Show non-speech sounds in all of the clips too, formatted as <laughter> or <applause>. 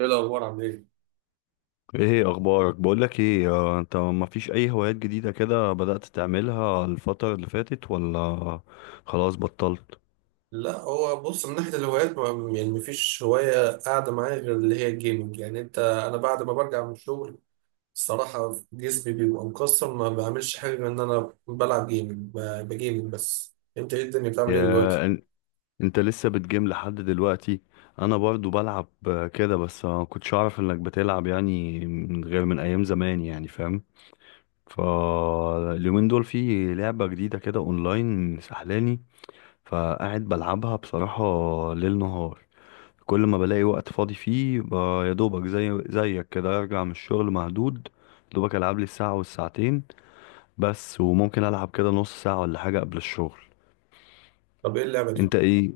ايه الاخبار؟ عامل ايه؟ ايه اخبارك؟ بقولك ايه، انت ما فيش اي هوايات جديدة كده بدأت تعملها الفترة اللي فاتت ولا خلاص بطلت؟ لا، هو بص، من ناحية الهوايات ما يعني مفيش هواية قاعدة معايا غير اللي هي الجيمنج. يعني انا بعد ما برجع من الشغل الصراحة جسمي بيبقى مكسر، ما بعملش حاجة غير ان انا بلعب جيمنج، بجيمنج. بس انت ايه، الدنيا بتعمل ايه دلوقتي؟ يا إن- انت لسه بتجيم لحد دلوقتي؟ انا برضو بلعب كده، بس ما كنتش اعرف انك بتلعب يعني من غير، من ايام زمان يعني، فاهم. فاليومين دول في لعبة جديدة كده اونلاين سحلاني، فقاعد بلعبها بصراحة ليل نهار، كل ما بلاقي وقت فاضي فيه يا دوبك زي زيك كده ارجع من الشغل مهدود، يا دوبك العب لي الساعة والساعتين بس، وممكن العب كده نص ساعة ولا حاجة قبل الشغل. طب ايه اللعبة دي؟ انت ايه؟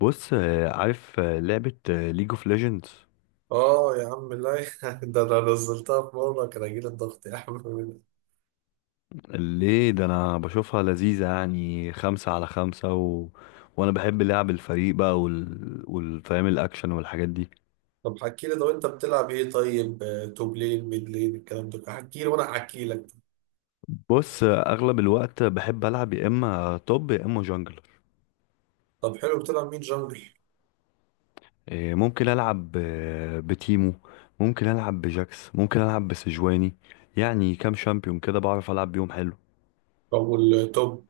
بص عارف لعبة ليج اوف ليجندز؟ اه يا عم، لا، <laughs> ده انا نزلتها في مرة كان هيجيلي الضغط يا عم. ليه؟ ده انا بشوفها لذيذة يعني، 5 على 5 وانا بحب لعب الفريق بقى والفهم، الاكشن والحاجات دي. طب حكي لي، طب انت بتلعب ايه طيب؟ توب لين، ميد لين، الكلام ده، حكي لي وانا احكي لك. بص اغلب الوقت بحب العب يا اما توب يا اما جنجل. طب حلو، بتلعب مين جنجل؟ إيه، ممكن العب بتيمو، ممكن العب بجاكس، ممكن العب بسجواني، يعني كام شامبيون كده بعرف العب بيهم حلو. طب والتوب؟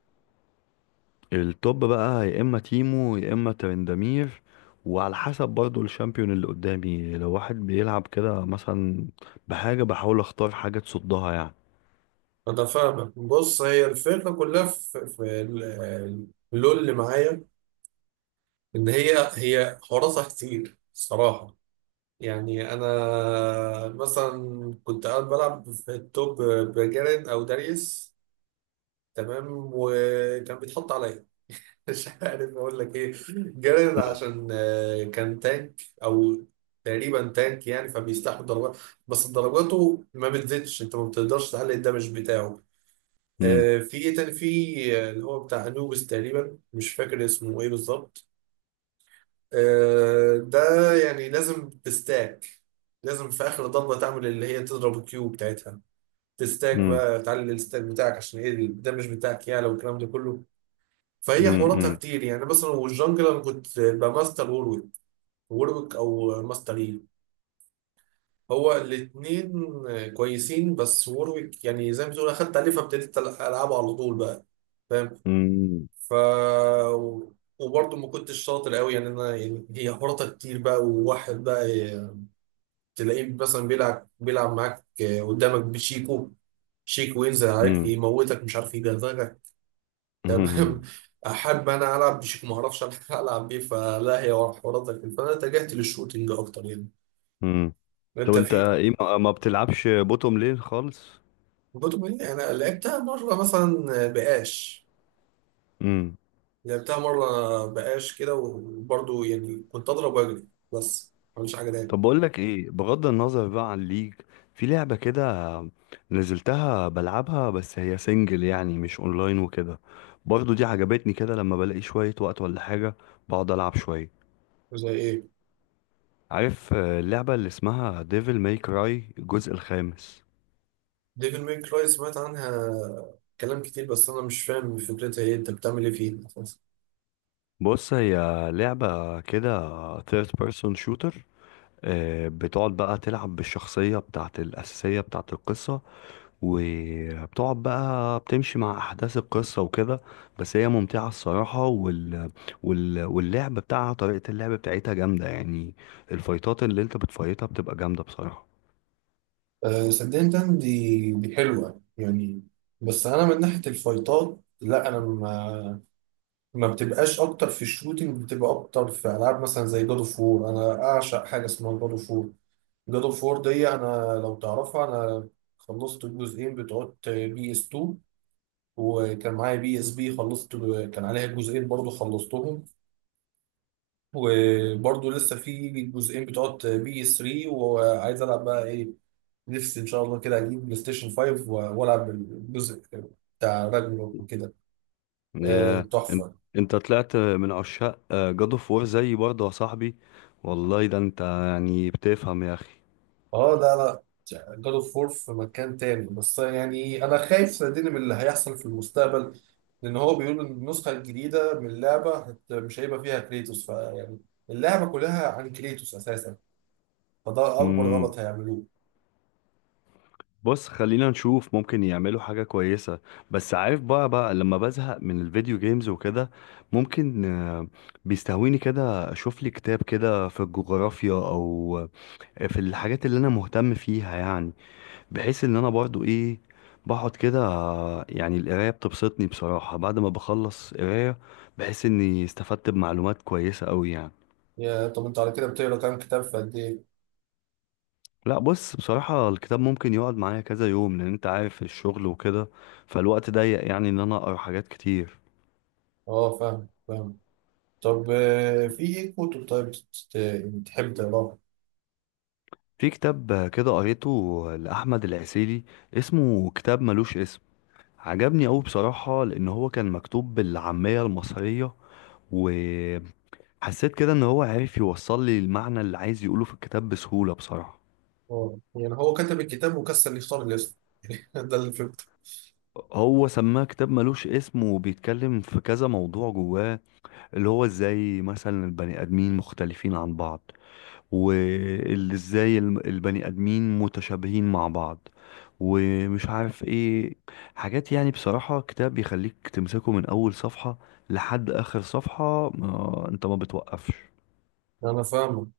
التوب بقى يا اما تيمو يا اما ترندمير، وعلى حسب برضو الشامبيون اللي قدامي، لو واحد بيلعب كده مثلا بحاجة، بحاول اختار حاجة تصدها يعني. أنا فاهمك. بص، هي الفكرة كلها في اللول اللي معايا إن هي حواراتها كتير الصراحة. يعني أنا مثلا كنت قاعد بلعب في التوب بجارين أو داريس، تمام، وكان بيتحط عليا. <laughs> مش عارف أقول لك إيه، جارين عشان كان تانك أو تقريبا تانك، يعني فبيستحمل ضربات بس ضرباته ما بتزيدش، أنت ما بتقدرش تعلي الدمج بتاعه. مم. في ايه تاني، في اللي هو بتاع انوبس تقريبا، مش فاكر اسمه ايه بالظبط، ده يعني لازم تستاك، لازم في اخر ضربه تعمل اللي هي تضرب الكيو بتاعتها، تستاك مم. بقى، تعلي الستاك بتاعك، عشان ايه ده مش بتاعك يعلى، والكلام ده كله. فهي حواراتها مم. كتير، يعني مثلا والجنجل انا كنت بماستر وورويك، وورويك او ماستر يي، هو الاثنين كويسين، بس وورويك يعني زي ما تقول اخدت عليه فابتديت العبه على طول بقى، فاهم. مم. ف وبرضه ما كنتش شاطر قوي، يعني انا، يعني هي حراطه كتير بقى، وواحد بقى تلاقيه مثلا بيلعب معاك، قدامك بشيكو، شيكو ينزل عليك مم. يموتك، مش عارف يجرزك. تمام. مم. <laughs> احب انا العب بشيكو ما اعرفش. <laughs> العب بيه، فلا هي حراطه كتير، فانا اتجهت للشوتينج اكتر يعني. مم. طب انت انت في؟ ايه، ما بتلعبش بوتوم لين خالص؟ بطل. انا لعبتها مره مثلا بقاش، لعبتها مره بقاش كده وبرضه يعني كنت اضرب واجري بس، ما عملش حاجه تاني. طب بقول لك ايه، بغض النظر بقى عن الليج، في لعبة كده نزلتها بلعبها، بس هي سنجل يعني مش اونلاين وكده، برضو دي عجبتني كده. لما بلاقي شوية وقت ولا حاجة بقعد العب شوية. زي ايه؟ عارف اللعبة اللي اسمها ديفل ماي كراي الجزء الخامس؟ ديفل ميك كراي، سمعت عنها كلام كتير بس انا مش فاهم فكرتها ايه، انت بتعمل ايه فيها أساساً؟ بص هي لعبة كده ثيرد بيرسون شوتر، بتقعد بقى تلعب بالشخصية بتاعت الأساسية بتاعت القصة، وبتقعد بقى بتمشي مع احداث القصه وكده. بس هي ممتعه الصراحه واللعب بتاعها، طريقه اللعب بتاعتها جامده يعني، الفايتات اللي انت بتفايتها بتبقى جامده بصراحه. أه، صدقني، تاني، دي حلوه يعني، بس انا من ناحيه الفايتات لا، انا ما، ما بتبقاش اكتر في الشوتينج، بتبقى اكتر في العاب مثلا زي جاد اوف وور. انا اعشق حاجه اسمها جاد اوف وور. جاد اوف وور دي انا لو تعرفها، انا خلصت الجزئين بتوع بي اس 2، وكان معايا بي اس بي، خلصت، كان عليها جزئين برضه خلصتهم، وبرضه لسه في جزئين بتوع بي اس 3، وعايز العب بقى ايه. نفسي ان شاء الله كده اجيب بلاي ستيشن 5 والعب الجزء بتاع راجنروك وكده. يا انت تحفه. انت طلعت من عشاق جاد اوف وور زيي برضه يا صاحبي، والله ده انت يعني بتفهم يا اخي. اه، لا لا. جاد اوف وور في مكان تاني، بس يعني انا خايف صدقني من اللي هيحصل في المستقبل، لان هو بيقول ان النسخه الجديده من اللعبه مش هيبقى فيها كريتوس، فيعني اللعبه كلها عن كريتوس اساسا، فده اكبر مم. غلط هيعملوه. بص خلينا نشوف، ممكن يعملوا حاجة كويسة. بس عارف بقى، لما بزهق من الفيديو جيمز وكده، ممكن بيستهويني كده اشوف لي كتاب كده في الجغرافيا او في الحاجات اللي انا مهتم فيها يعني، بحيث ان انا برضو ايه، بقعد كده يعني القراية بتبسطني بصراحة. بعد ما بخلص قراية بحس اني استفدت بمعلومات كويسة قوي يعني. يا، طب انت على كده بتقرا كام كتاب، في قد ايه؟ لا بص، بصراحة الكتاب ممكن يقعد معايا كذا يوم، لأن أنت عارف الشغل وكده، فالوقت ضيق يعني إن أنا أقرأ حاجات كتير. اه، فاهم فاهم. طب في ايه كتب طيب بتحب تقراها؟ في كتاب كده قريته لأحمد العسيلي، اسمه كتاب ملوش اسم، عجبني أوي بصراحة، لأن هو كان مكتوب بالعامية المصرية، وحسيت كده إن هو عارف يوصل لي المعنى اللي عايز يقوله في الكتاب بسهولة بصراحة. اه، يعني هو كتب الكتاب وكسل يختار الاسم؟ <laughs> ده اللي فهمته. هو سماه كتاب ملوش اسم، وبيتكلم في كذا موضوع جواه، اللي هو ازاي مثلا البني آدمين مختلفين عن بعض، واللي ازاي البني ادمين متشابهين مع بعض، ومش عارف ايه، حاجات يعني. بصراحة كتاب يخليك تمسكه من اول صفحة لحد اخر صفحة، ما انت ما بتوقفش. انا فاهمه.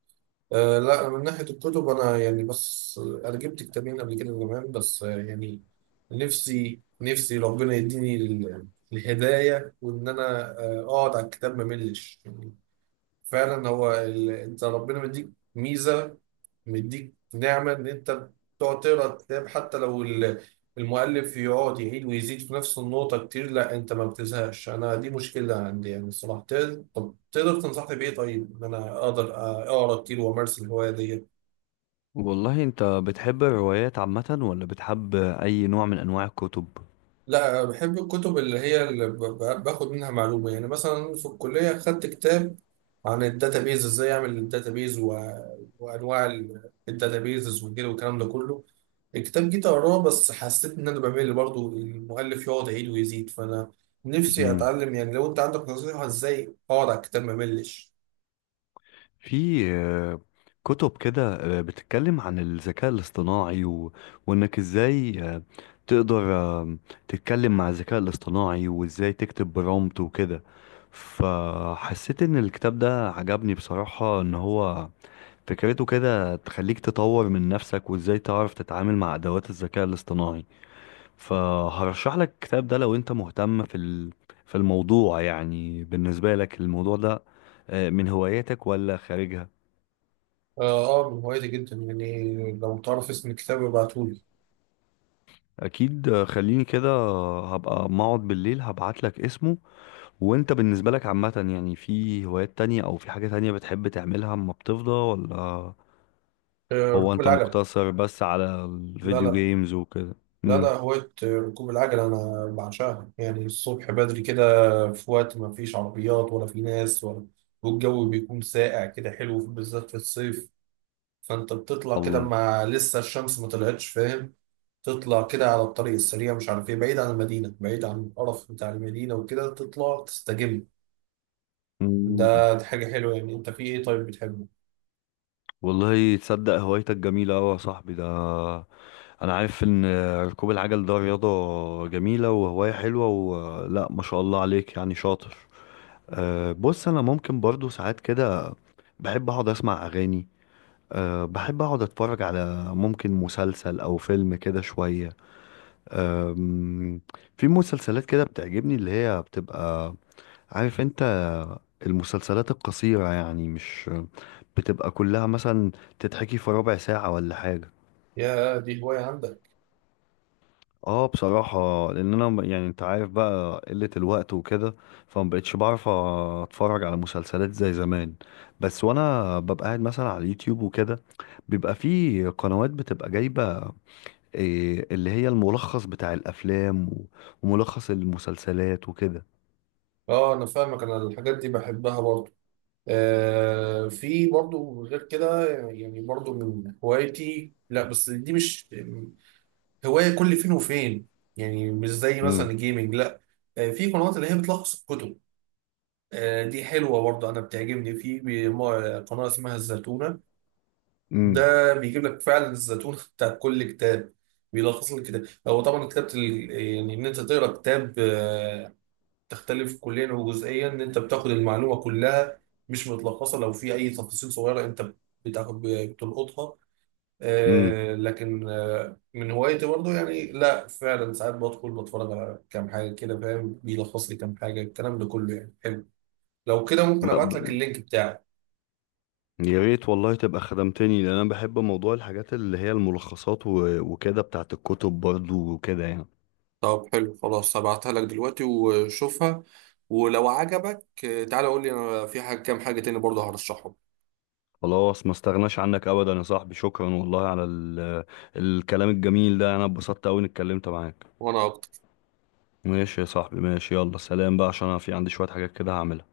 آه لا، من ناحيه الكتب انا يعني، بس انا جبت كتابين قبل كده زمان، بس يعني نفسي، نفسي ربنا يديني الهدايه، وان انا اقعد على الكتاب ما ملش يعني. فعلا هو انت ربنا مديك ميزه، مديك نعمة إن أنت تقعد تقرا الكتاب حتى لو المؤلف يقعد يعيد ويزيد في نفس النقطة كتير لا أنت ما بتزهقش. أنا دي مشكلة عندي يعني الصراحة، طب تقدر تنصحني بإيه طيب، إن أنا أقدر أقرا كتير وأمارس الهواية دي؟ والله انت بتحب الروايات عامة، ولا بتحب اي نوع من انواع الكتب؟ لا، بحب الكتب اللي هي اللي باخد منها معلومة، يعني مثلا في الكلية خدت كتاب عن الداتابيز، ازاي اعمل الداتابيز، و... وانواع الداتابيزز وكده والكلام ده كله. الكتاب جيت اقراه بس حسيت ان انا بمل برضه، المؤلف يقعد يعيد ويزيد، فانا نفسي اتعلم يعني، لو انت عندك نصيحة ازاي اقعد على الكتاب ما ملش. في كتب كده بتتكلم عن الذكاء الاصطناعي وانك ازاي تقدر تتكلم مع الذكاء الاصطناعي، وازاي تكتب برومبت وكده، فحسيت ان الكتاب ده عجبني بصراحة، ان هو فكرته كده تخليك تطور من نفسك وازاي تعرف تتعامل مع ادوات الذكاء الاصطناعي. فهرشح لك الكتاب ده لو انت مهتم في في الموضوع يعني. بالنسبة لك الموضوع ده من هواياتك ولا خارجها؟ اه اه، من هوايتي جدا يعني، لو تعرف اسم الكتاب ابعتهولي. اكيد خليني كده هبقى ما اقعد بالليل هبعت لك اسمه. وانت بالنسبه لك عامه يعني، في هوايات تانية او في حاجه تانية بتحب تعملها اما بتفضى ولا؟ آه، هو ركوب انت العجل. مقتصر بس على لا الفيديو لا، جيمز وكده؟ لا ده امم. هواية، ركوب العجلة أنا بعشقها يعني. الصبح بدري كده في وقت ما فيش عربيات ولا في ناس ولا، والجو بيكون ساقع كده حلو بالذات في الصيف، فأنت بتطلع كده الله. ما لسه الشمس ما طلعتش، فاهم؟ تطلع كده على الطريق السريع مش عارف إيه، بعيد عن المدينة، بعيد عن القرف بتاع المدينة وكده، تطلع تستجم. مم. دي حاجة حلوة يعني. أنت في إيه طيب بتحبه؟ والله تصدق هوايتك جميله قوي يا صاحبي ده، انا عارف ان ركوب العجل ده رياضه جميله وهوايه حلوه، ولا ما شاء الله عليك يعني شاطر. أه بص انا ممكن برضو ساعات كده بحب اقعد اسمع اغاني، أه بحب أقعد أتفرج على ممكن مسلسل أو فيلم كده شوية. أم، في مسلسلات كده بتعجبني، اللي هي بتبقى، عارف أنت، المسلسلات القصيرة يعني، مش بتبقى كلها مثلا، تتحكي في 1/4 ساعة ولا حاجة. يا دي هواية عندك؟ اه بصراحة، لأن أنا يعني أنت عارف بقى قلة الوقت وكده، فمبقتش بعرف أتفرج على مسلسلات زي زمان. بس وأنا ببقى قاعد مثلا على اليوتيوب وكده، بيبقى في قنوات بتبقى جايبة إيه، اللي هي الملخص بتاع الافلام وملخص المسلسلات وكده. آه أنا فاهمك، أنا الحاجات دي بحبها برضه. في برضو غير كده، يعني برضو من هوايتي، لا بس دي مش هواية كل فين وفين، يعني مش زي مثلا امم. الجيمنج، لا. في قنوات اللي هي بتلخص الكتب. دي حلوة برضو، أنا بتعجبني في بي- ما- قناة اسمها الزتونة. امم. ده بيجيب لك فعلا الزتونة <laughs> بتاع كل كتاب، بيلخص لك كتاب. هو طبعا كتابة يعني إن أنت تقرأ كتاب تختلف كليا وجزئيا، ان انت بتاخد المعلومه كلها مش متلخصه، لو في اي تفاصيل صغيره انت بتلقطها. امم. لكن من هوايتي برضو يعني، لا فعلا ساعات بدخل بتفرج على كام حاجه كده فاهم، بيلخص لي كام حاجه، الكلام ده كله يعني حلو. لو كده ممكن لا ابعت لك ب... اللينك بتاعي. يا ريت والله، تبقى خدمتني، لان انا بحب موضوع الحاجات اللي هي الملخصات وكده بتاعت الكتب برضو وكده يعني. طب حلو خلاص، هبعتها لك دلوقتي وشوفها، ولو عجبك تعالى قول لي، انا في كام حاجه تاني برضه هرشحهم. خلاص ما استغناش عنك ابدا يا صاحبي، شكرا والله على الكلام الجميل ده، انا اتبسطت قوي اني اتكلمت معاك. وانا ماشي يا صاحبي ماشي، يلا سلام بقى، عشان انا في عندي شوية حاجات كده هعملها.